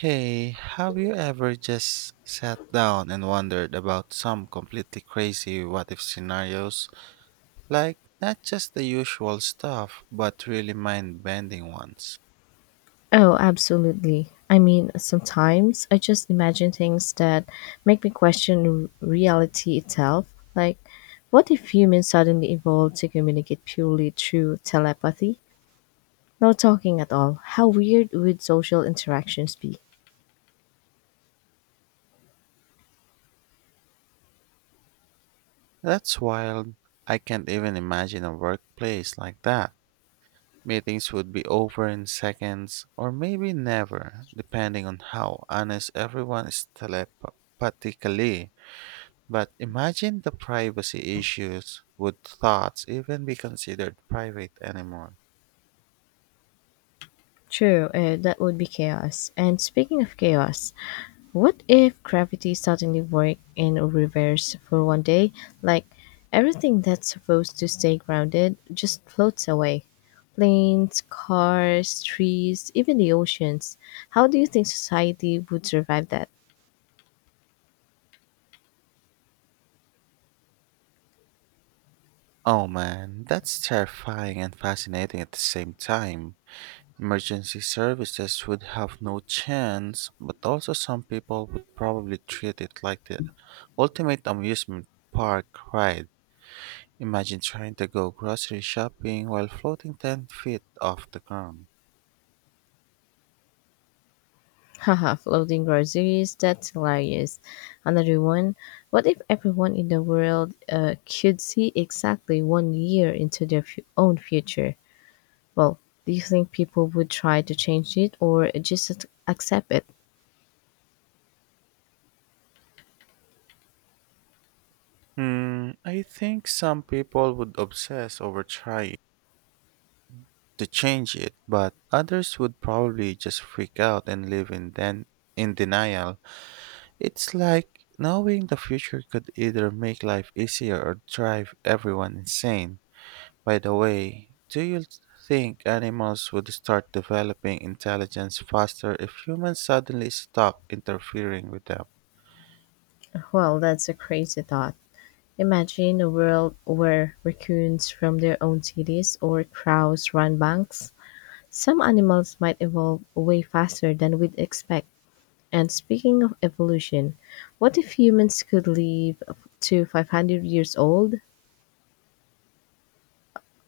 Hey, have you ever just sat down and wondered about some completely crazy what if scenarios? Like, not just the usual stuff, but really mind bending ones. Oh, absolutely. I mean, sometimes I just imagine things that make me question reality itself. Like, what if humans suddenly evolved to communicate purely through telepathy? No talking at all. How weird would social interactions be? That's wild. I can't even imagine a workplace like that. Meetings would be over in seconds, or maybe never, depending on how honest everyone is telepathically. But imagine the privacy issues. Would thoughts even be considered private anymore? True, that would be chaos. And speaking of chaos, what if gravity suddenly worked in reverse for 1 day? Like everything that's supposed to stay grounded just floats away. Planes, cars, trees, even the oceans. How do you think society would survive that? Oh man, that's terrifying and fascinating at the same time. Emergency services would have no chance, but also some people would probably treat it like the ultimate amusement park ride. Imagine trying to go grocery shopping while floating 10 feet off the ground. Haha, floating groceries, that's hilarious. Another one, what if everyone in the world could see exactly 1 year into their own future? Well, do you think people would try to change it or just accept it? Hmm, I think some people would obsess over trying to change it, but others would probably just freak out and live in in denial. It's like knowing the future could either make life easier or drive everyone insane. By the way, do you think animals would start developing intelligence faster if humans suddenly stop interfering with them? Well, that's a crazy thought. Imagine a world where raccoons from their own cities or crows run banks. Some animals might evolve way faster than we'd expect. And speaking of evolution, what if humans could live to 500 years old?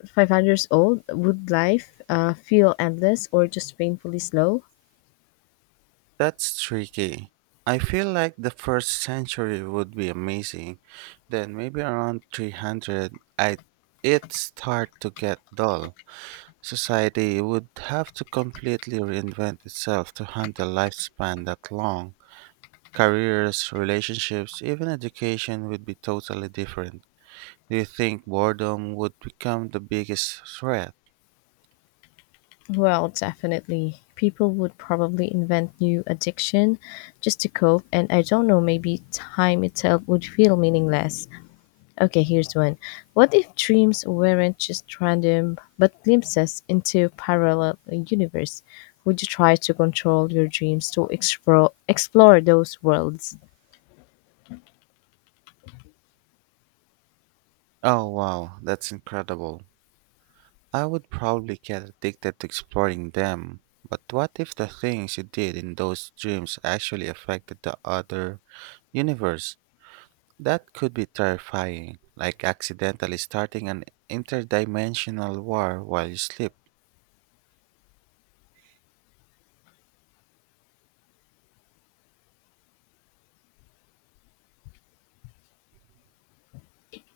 500 years old, would life feel endless or just painfully slow? That's tricky. I feel like the first century would be amazing. Then maybe around 300, I it start to get dull. Society would have to completely reinvent itself to handle lifespan that long. Careers, relationships, even education would be totally different. Do you think boredom would become the biggest threat? Well, definitely. People would probably invent new addiction just to cope, and I don't know, maybe time itself would feel meaningless. Okay, here's one. What if dreams weren't just random, but glimpses into parallel universe? Would you try to control your dreams to explore those worlds? Oh wow, that's incredible. I would probably get addicted to exploring them. But what if the things you did in those dreams actually affected the other universe? That could be terrifying, like accidentally starting an interdimensional war while you sleep.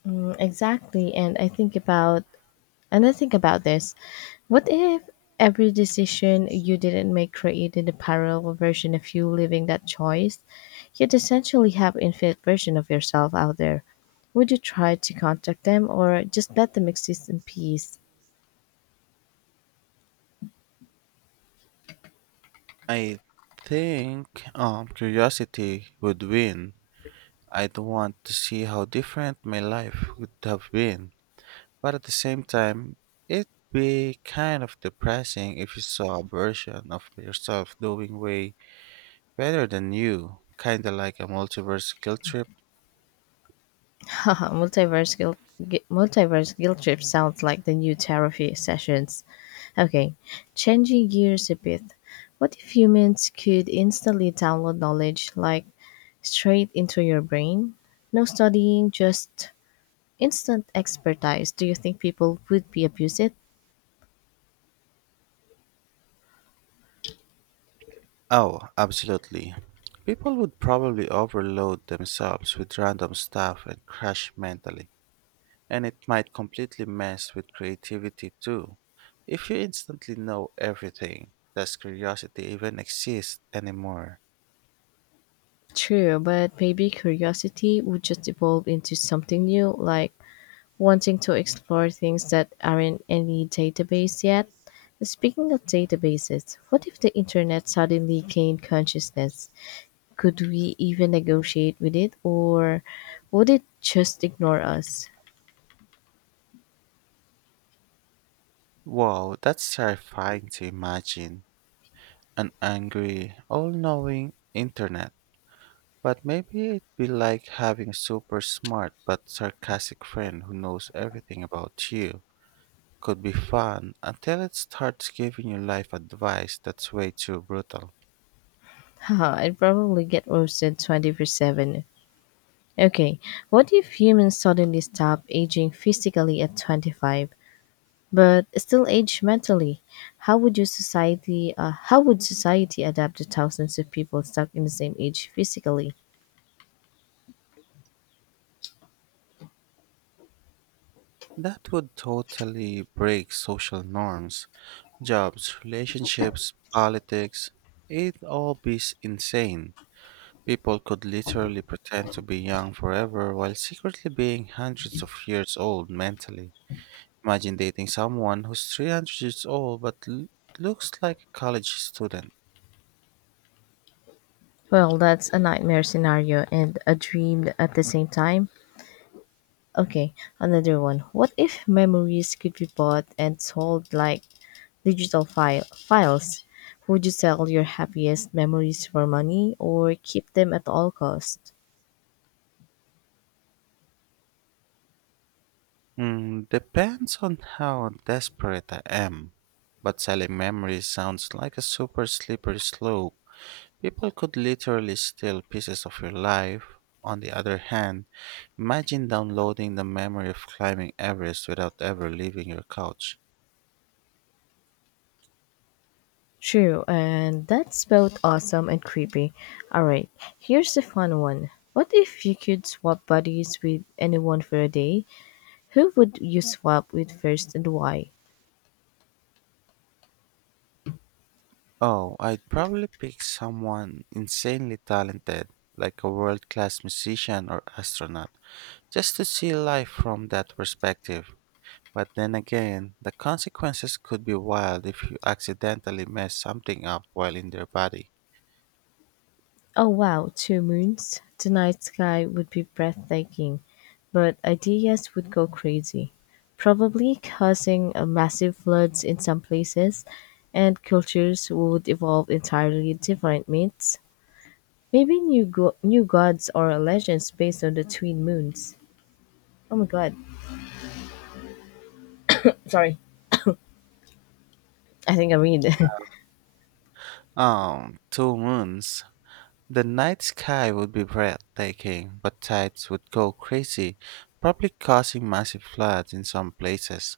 Mm, exactly, and I think about And I think about this. What if every decision you didn't make created a parallel version of you living that choice? You'd essentially have infinite version of yourself out there. Would you try to contact them or just let them exist in peace? I think curiosity would win. I'd want to see how different my life would have been. But at the same time, it'd be kind of depressing if you saw a version of yourself doing way better than you, kinda like a multiverse guilt trip. Haha, multiverse guilt trip sounds like the new therapy sessions. Okay, changing gears a bit. What if humans could instantly download knowledge like straight into your brain? No studying, just instant expertise. Do you think people would be abuse it? Oh, absolutely. People would probably overload themselves with random stuff and crash mentally, and it might completely mess with creativity too. If you instantly know everything, does curiosity even exist anymore? True, but maybe curiosity would just evolve into something new, like wanting to explore things that aren't in any database yet. Speaking of databases, what if the internet suddenly gained consciousness? Could we even negotiate with it, or would it just ignore us? Wow, that's terrifying to imagine. An angry, all knowing internet. But maybe it'd be like having a super smart but sarcastic friend who knows everything about you. Could be fun until it starts giving you life advice that's way too brutal. Haha, I'd probably get roasted 24/7. Okay, what if humans suddenly stop aging physically at 25 but still age mentally? How would society adapt to thousands of people stuck in the same age physically? That would totally break social norms, jobs, relationships, politics. It'd all be insane. People could literally pretend to be young forever while secretly being hundreds of years old mentally. Imagine dating someone who's 300 years old but looks like a college student. Well, that's a nightmare scenario and a dream at the same time. Okay, another one. What if memories could be bought and sold like digital files? Would you sell your happiest memories for money or keep them at all costs? Mm, depends on how desperate I am. But selling memories sounds like a super slippery slope. People could literally steal pieces of your life. On the other hand, imagine downloading the memory of climbing Everest without ever leaving your couch. True, and that's both awesome and creepy. Alright, here's a fun one. What if you could swap bodies with anyone for a day? Who would you swap with first and why? Oh, I'd probably pick someone insanely talented, like a world class musician or astronaut, just to see life from that perspective. But then again, the consequences could be wild if you accidentally mess something up while in their body. Oh wow, two moons. The night sky would be breathtaking, but ideas would go crazy, probably causing massive floods in some places, and cultures would evolve entirely different myths. Maybe new gods or legends based on the twin moons. Oh my god. Sorry. I think I read. Two moons. The night sky would be breathtaking, but tides would go crazy, probably causing massive floods in some places,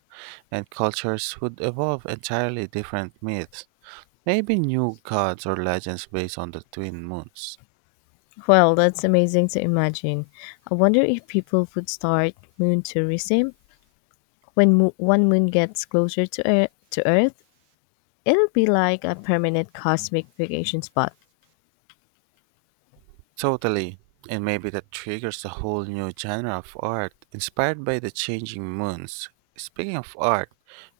and cultures would evolve entirely different myths. Maybe new gods or legends based on the twin moons. Well, that's amazing to imagine. I wonder if people would start moon tourism when one moon gets closer to earth, to earth. It'll be like a permanent cosmic vacation spot. Totally. And maybe that triggers a whole new genre of art inspired by the changing moons. Speaking of art,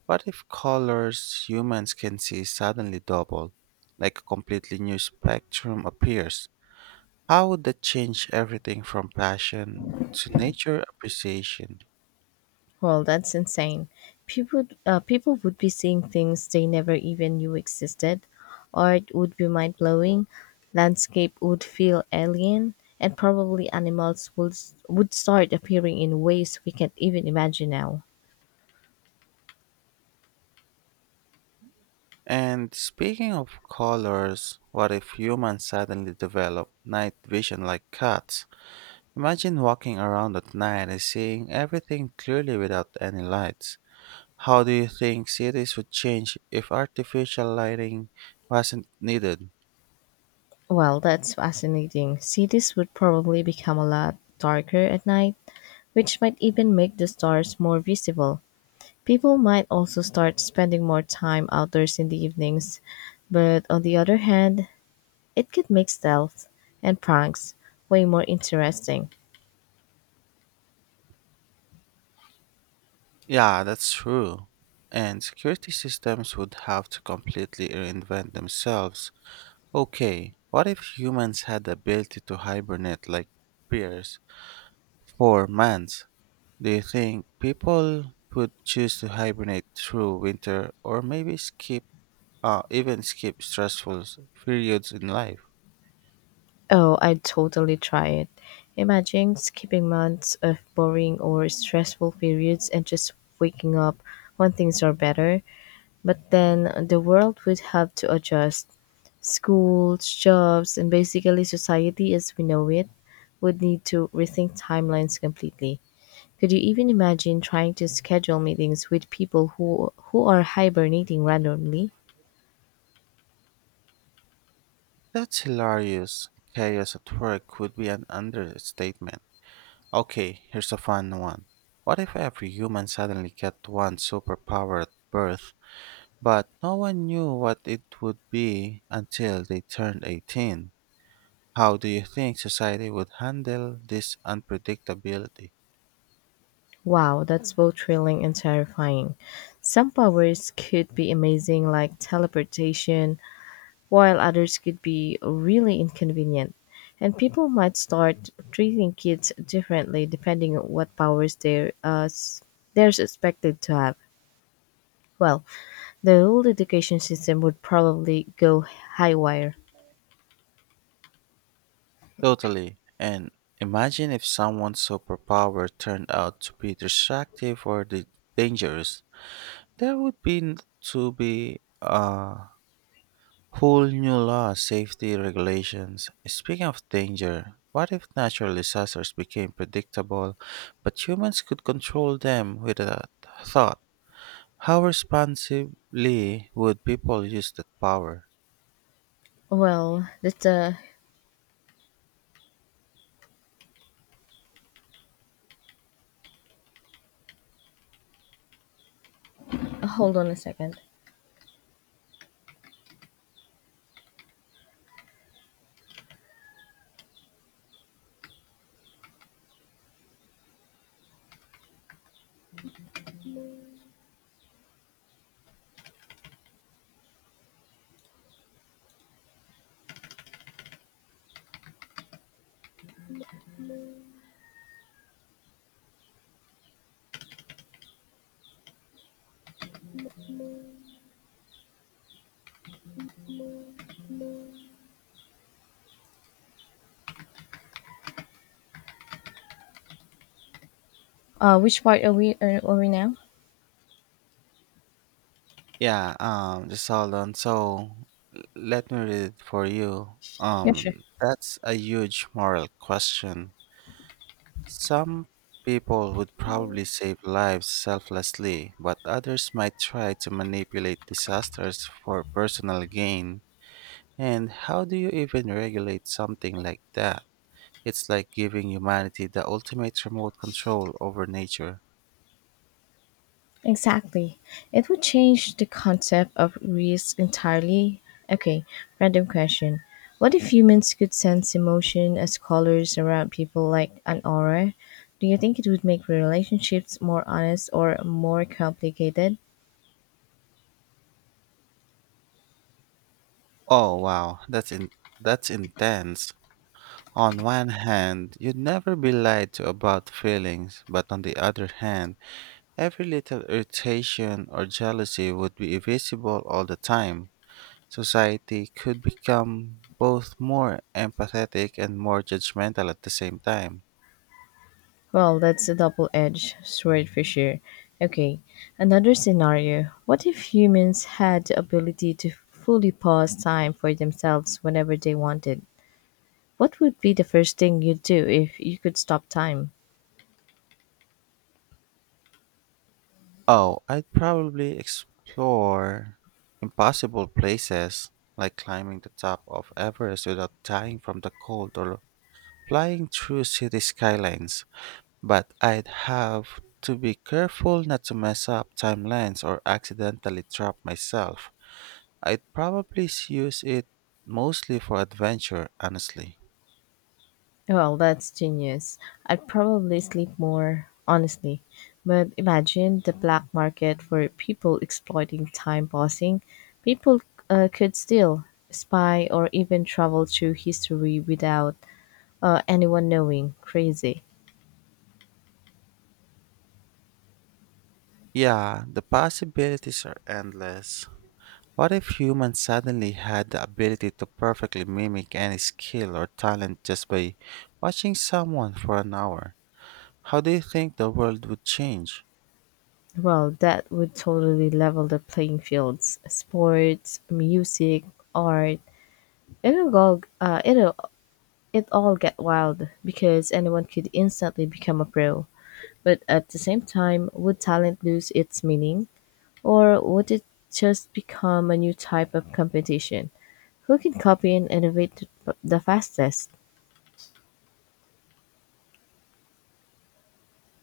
what if colors humans can see suddenly double? Like a completely new spectrum appears. How would that change everything from passion to nature appreciation? Well, that's insane. People would be seeing things they never even knew existed. Art would be mind blowing. Landscape would feel alien, and probably animals would start appearing in ways we can't even imagine now. And speaking of colors, what if humans suddenly develop night vision like cats? Imagine walking around at night and seeing everything clearly without any lights. How do you think cities would change if artificial lighting wasn't needed? Well, that's fascinating. Cities would probably become a lot darker at night, which might even make the stars more visible. People might also start spending more time outdoors in the evenings, but on the other hand, it could make stealth and pranks way more interesting. Yeah, that's true. And security systems would have to completely reinvent themselves. Okay, what if humans had the ability to hibernate like bears for months? Do you think people would choose to hibernate through winter or maybe skip, even skip stressful periods in life? Oh, I'd totally try it. Imagine skipping months of boring or stressful periods and just waking up when things are better. But then the world would have to adjust. Schools, jobs, and basically society as we know it would need to rethink timelines completely. Could you even imagine trying to schedule meetings with people who are hibernating randomly? That's hilarious. Chaos at work would be an understatement. Okay, here's a fun one. What if every human suddenly got one superpower at birth, but no one knew what it would be until they turned 18? How do you think society would handle this unpredictability? Wow, that's both thrilling and terrifying. Some powers could be amazing, like teleportation, while others could be really inconvenient. And people might start treating kids differently depending on what they're expected to have. Well, the whole education system would probably go high wire. Totally. And imagine if someone's superpower turned out to be destructive or dangerous. There would be n- to be a whole new law, safety regulations. Speaking of danger, what if natural disasters became predictable, but humans could control them with a thought? How responsibly would people use that power? Well, let's hold on a second. Which part are we now? Yeah, just hold on. So let me read it for you. Yeah, sure. That's a huge moral question. Some people would probably save lives selflessly, but others might try to manipulate disasters for personal gain. And how do you even regulate something like that? It's like giving humanity the ultimate remote control over nature. Exactly. It would change the concept of risk entirely. Okay, random question. What if humans could sense emotion as colors around people like an aura? Do you think it would make relationships more honest or more complicated? Oh wow, that's intense. On one hand, you'd never be lied to about feelings, but on the other hand, every little irritation or jealousy would be visible all the time. Society could become both more empathetic and more judgmental at the same time. Well, that's a double edged sword for sure. Okay, another scenario. What if humans had the ability to fully pause time for themselves whenever they wanted? What would be the first thing you'd do if you could stop time? Oh, I'd probably explore impossible places like climbing the top of Everest without dying from the cold or flying through city skylines. But I'd have to be careful not to mess up timelines or accidentally trap myself. I'd probably use it mostly for adventure, honestly. Well, that's genius. I'd probably sleep more, honestly. But imagine the black market for people exploiting time pausing. People could steal, spy, or even travel through history without anyone knowing. Crazy. Yeah, the possibilities are endless. What if humans suddenly had the ability to perfectly mimic any skill or talent just by watching someone for an hour? How do you think the world would change? Well, that would totally level the playing fields. Sports, music, art. It'll go. It'll It all get wild, because anyone could instantly become a pro, but at the same time, would talent lose its meaning? Or would it just become a new type of competition? Who can copy and innovate the fastest?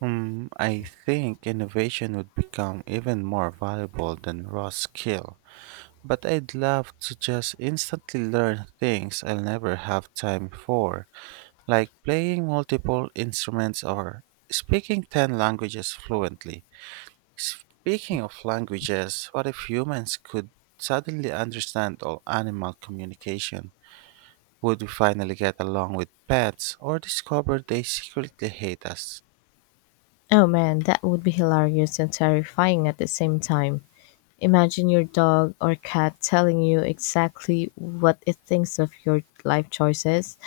Hmm, I think innovation would become even more valuable than raw skill. But I'd love to just instantly learn things I'll never have time for, like playing multiple instruments or speaking 10 languages fluently. Speaking of languages, what if humans could suddenly understand all animal communication? Would we finally get along with pets or discover they secretly hate us? Oh man, that would be hilarious and terrifying at the same time. Imagine your dog or cat telling you exactly what it thinks of your life choices.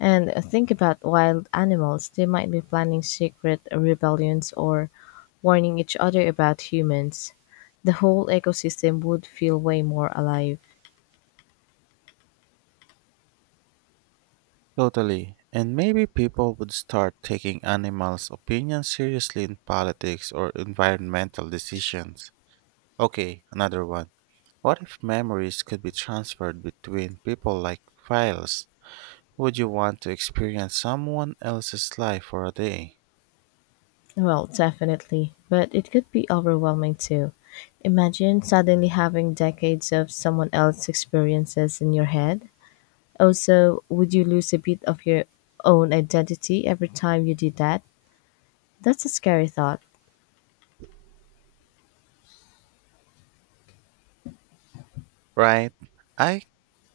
And think about wild animals. They might be planning secret rebellions or warning each other about humans. The whole ecosystem would feel way more alive. Totally. And maybe people would start taking animals' opinions seriously in politics or environmental decisions. Okay, another one. What if memories could be transferred between people like files? Would you want to experience someone else's life for a day? Well, definitely, but it could be overwhelming too. Imagine suddenly having decades of someone else's experiences in your head. Also, would you lose a bit of your own identity every time you did that? That's a scary thought. Right? I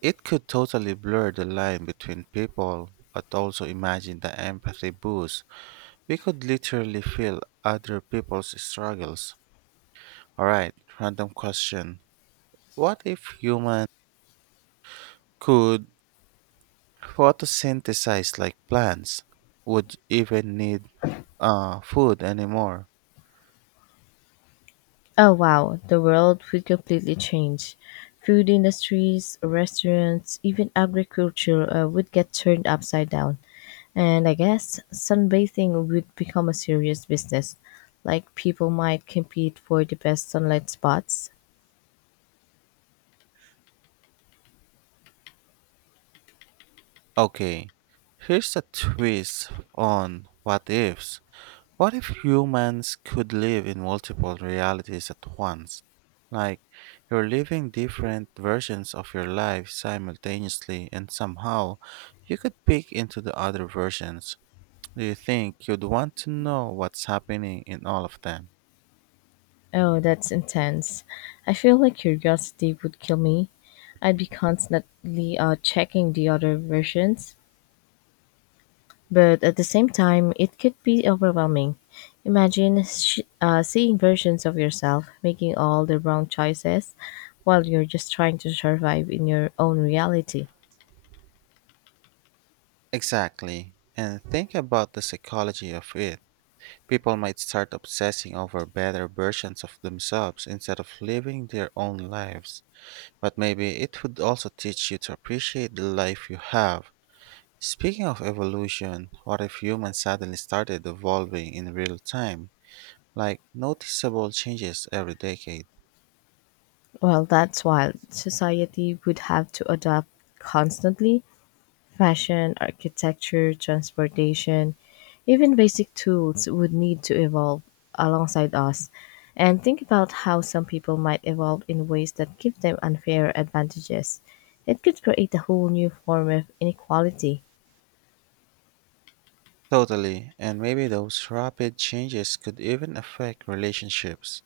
It could totally blur the line between people, but also imagine the empathy boost. We could literally feel other people's struggles. Alright, random question. What if humans could photosynthesize like plants? Would even need food anymore? Oh wow, the world would completely change. Food industries, restaurants, even agriculture would get turned upside down. And I guess sunbathing would become a serious business. Like people might compete for the best sunlight spots. Okay, here's a twist on what ifs. What if humans could live in multiple realities at once? Like, you're living different versions of your life simultaneously, and somehow you could peek into the other versions. Do you think you'd want to know what's happening in all of them? Oh, that's intense. I feel like curiosity would kill me. I'd be constantly checking the other versions. But at the same time, it could be overwhelming. Imagine seeing versions of yourself making all the wrong choices while you're just trying to survive in your own reality. Exactly. And think about the psychology of it. People might start obsessing over better versions of themselves instead of living their own lives. But maybe it would also teach you to appreciate the life you have. Speaking of evolution, what if humans suddenly started evolving in real time, like noticeable changes every decade? Well, that's wild. Society would have to adapt constantly. Fashion, architecture, transportation, even basic tools would need to evolve alongside us. And think about how some people might evolve in ways that give them unfair advantages. It could create a whole new form of inequality. Totally, and maybe those rapid changes could even affect relationships,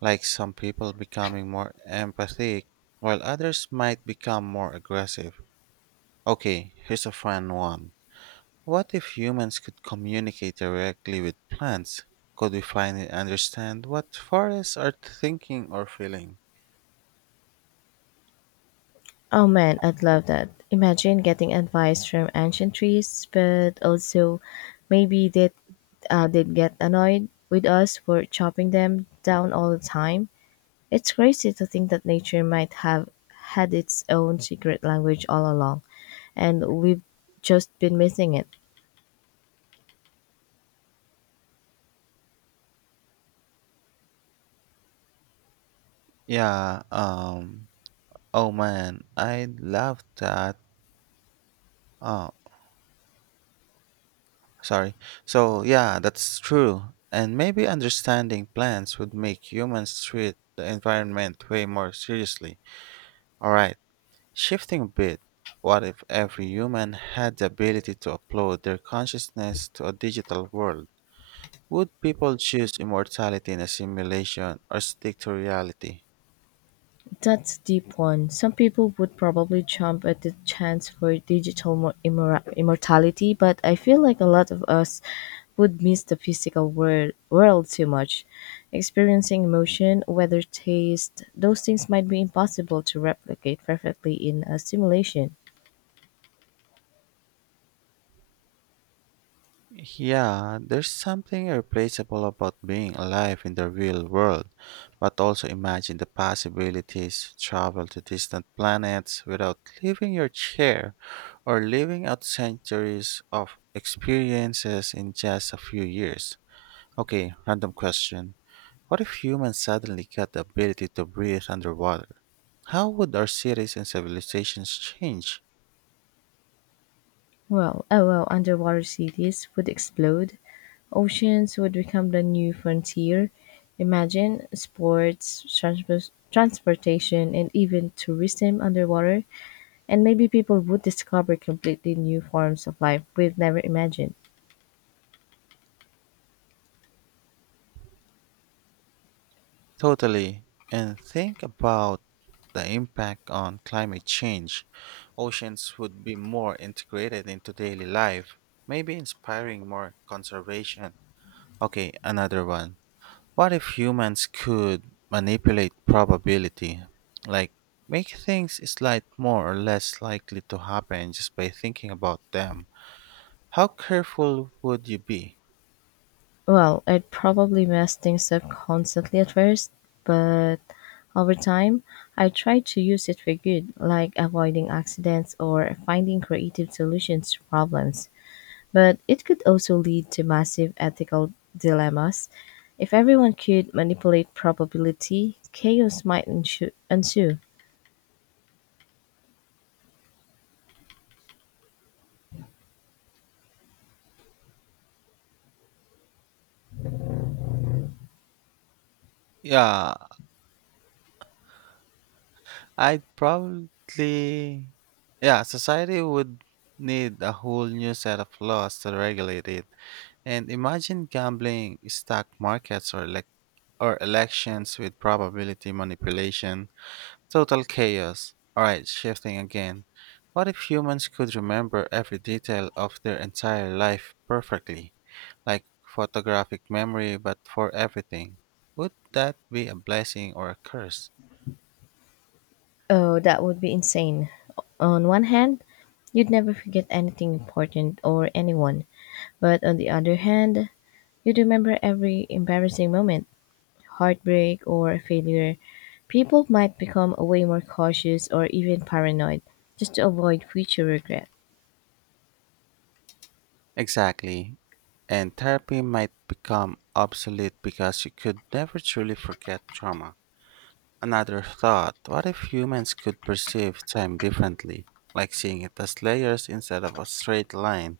like some people becoming more empathic, while others might become more aggressive. Okay, here's a fun one. What if humans could communicate directly with plants? Could we finally understand what forests are thinking or feeling? Oh man, I'd love that. Imagine getting advice from ancient trees, but also maybe they'd get annoyed with us for chopping them down all the time. It's crazy to think that nature might have had its own secret language all along, and we've just been missing it. Yeah, oh man, I love that. Oh, sorry. So, yeah, that's true. And maybe understanding plants would make humans treat the environment way more seriously. Alright, shifting a bit. What if every human had the ability to upload their consciousness to a digital world? Would people choose immortality in a simulation or stick to reality? That's a deep one. Some people would probably jump at the chance for digital immortality, but I feel like a lot of us would miss the physical world too much. Experiencing emotion, weather, taste, those things might be impossible to replicate perfectly in a simulation. Yeah, there's something irreplaceable about being alive in the real world, but also imagine the possibilities travel to distant planets without leaving your chair or living out centuries of experiences in just a few years. Okay, random question. What if humans suddenly got the ability to breathe underwater? How would our cities and civilizations change? Well, underwater cities would explode. Oceans would become the new frontier. Imagine sports, transportation, and even tourism underwater. And maybe people would discover completely new forms of life we've never imagined. Totally. And think about the impact on climate change. Oceans would be more integrated into daily life, maybe inspiring more conservation. Okay, another one. What if humans could manipulate probability? Like, make things slight more or less likely to happen just by thinking about them. How careful would you be? Well, I'd probably mess things up constantly at first, but over time, I try to use it for good, like avoiding accidents or finding creative solutions to problems. But it could also lead to massive ethical dilemmas. If everyone could manipulate probability, chaos might ensue. Yeah, I'd probably. Yeah, society would need a whole new set of laws to regulate it. And imagine gambling, stock markets, or elections with probability manipulation. Total chaos. Alright, shifting again. What if humans could remember every detail of their entire life perfectly? Like photographic memory, but for everything. Would that be a blessing or a curse? Oh, that would be insane. On one hand, you'd never forget anything important or anyone. But on the other hand, you'd remember every embarrassing moment, heartbreak, or failure. People might become way more cautious or even paranoid just to avoid future regret. Exactly. And therapy might become obsolete because you could never truly forget trauma. Another thought what if humans could perceive time differently, like seeing it as layers instead of a straight line?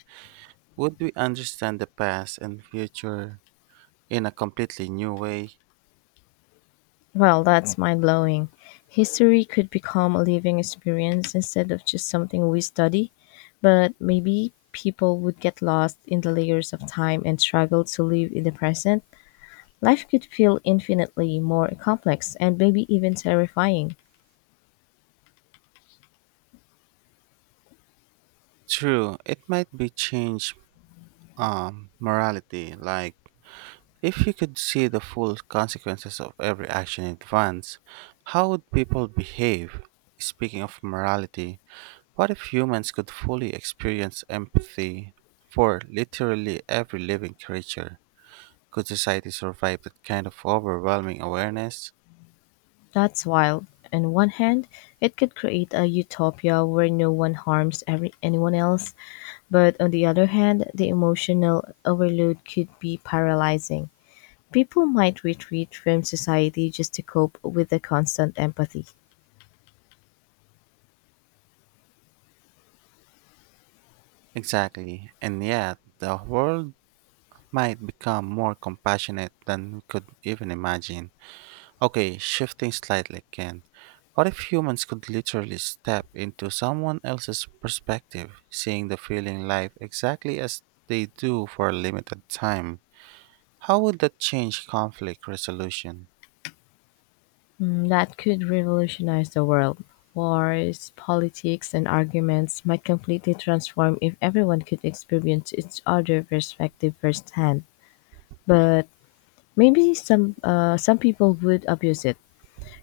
Would we understand the past and future in a completely new way? Well, that's mind blowing. History could become a living experience instead of just something we study, but maybe people would get lost in the layers of time and struggle to live in the present. Life could feel infinitely more complex and maybe even terrifying. True, it might be change morality, like if you could see the full consequences of every action in advance, how would people behave? Speaking of morality, what if humans could fully experience empathy for literally every living creature? Could society survive that kind of overwhelming awareness? That's wild. On one hand, it could create a utopia where no one anyone else, but on the other hand, the emotional overload could be paralyzing. People might retreat from society just to cope with the constant empathy. Exactly. And yet, the world might become more compassionate than we could even imagine. Okay, shifting slightly again. What if humans could literally step into someone else's perspective, seeing the feeling life exactly as they do for a limited time? How would that change conflict resolution? Mm, that could revolutionize the world. Wars, politics, and arguments might completely transform if everyone could experience each other's perspective firsthand. But maybe some people would abuse it,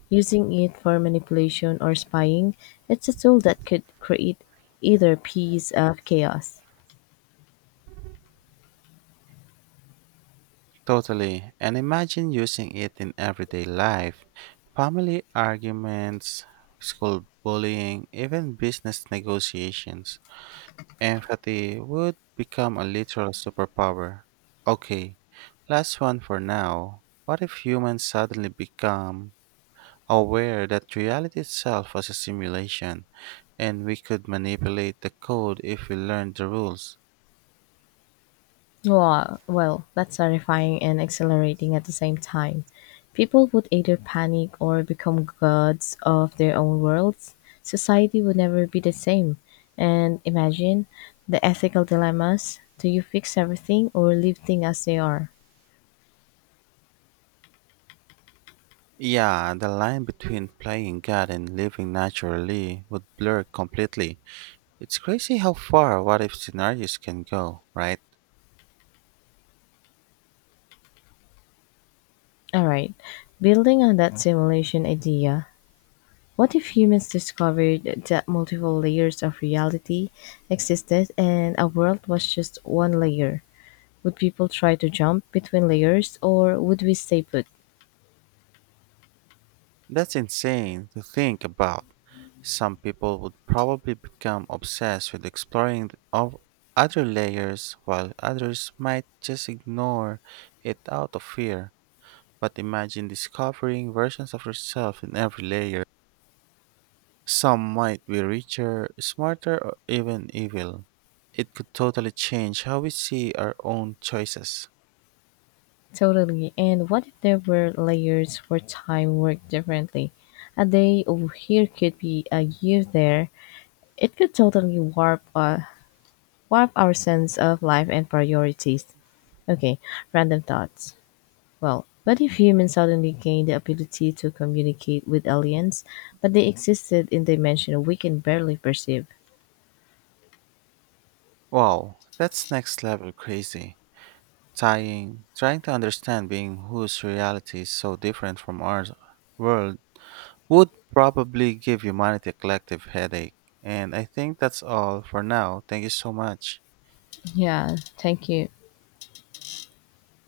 using it for manipulation or spying. It's a tool that could create either peace or chaos. Totally. And imagine using it in everyday life. Family arguments, school bullying, even business negotiations. Empathy would become a literal superpower. Okay, last one for now. What if humans suddenly become aware that reality itself was a simulation and we could manipulate the code if we learned the rules? Wow, that's terrifying and exhilarating at the same time. People would either panic or become gods of their own worlds. Society would never be the same. And imagine the ethical dilemmas. Do you fix everything or leave things as they are? Yeah, the line between playing God and living naturally would blur completely. It's crazy how far what if scenarios can go, right? All right. Building on that simulation idea, what if humans discovered that multiple layers of reality existed and a world was just one layer? Would people try to jump between layers, or would we stay put? That's insane to think about. Some people would probably become obsessed with exploring th- of other layers, while others might just ignore it out of fear. But imagine discovering versions of yourself in every layer. Some might be richer, smarter, or even evil. It could totally change how we see our own choices. Totally. And what if there were layers where time worked differently? A day over here could be a year there. It could totally warp warp our sense of life and priorities. Okay, random thoughts. Well, what if humans suddenly gained the ability to communicate with aliens, but they existed in dimension we can barely perceive? Wow, that's next level crazy. Trying to understand being whose reality is so different from our world would probably give humanity a collective headache. And I think that's all for now. Thank you so much. Yeah, thank you.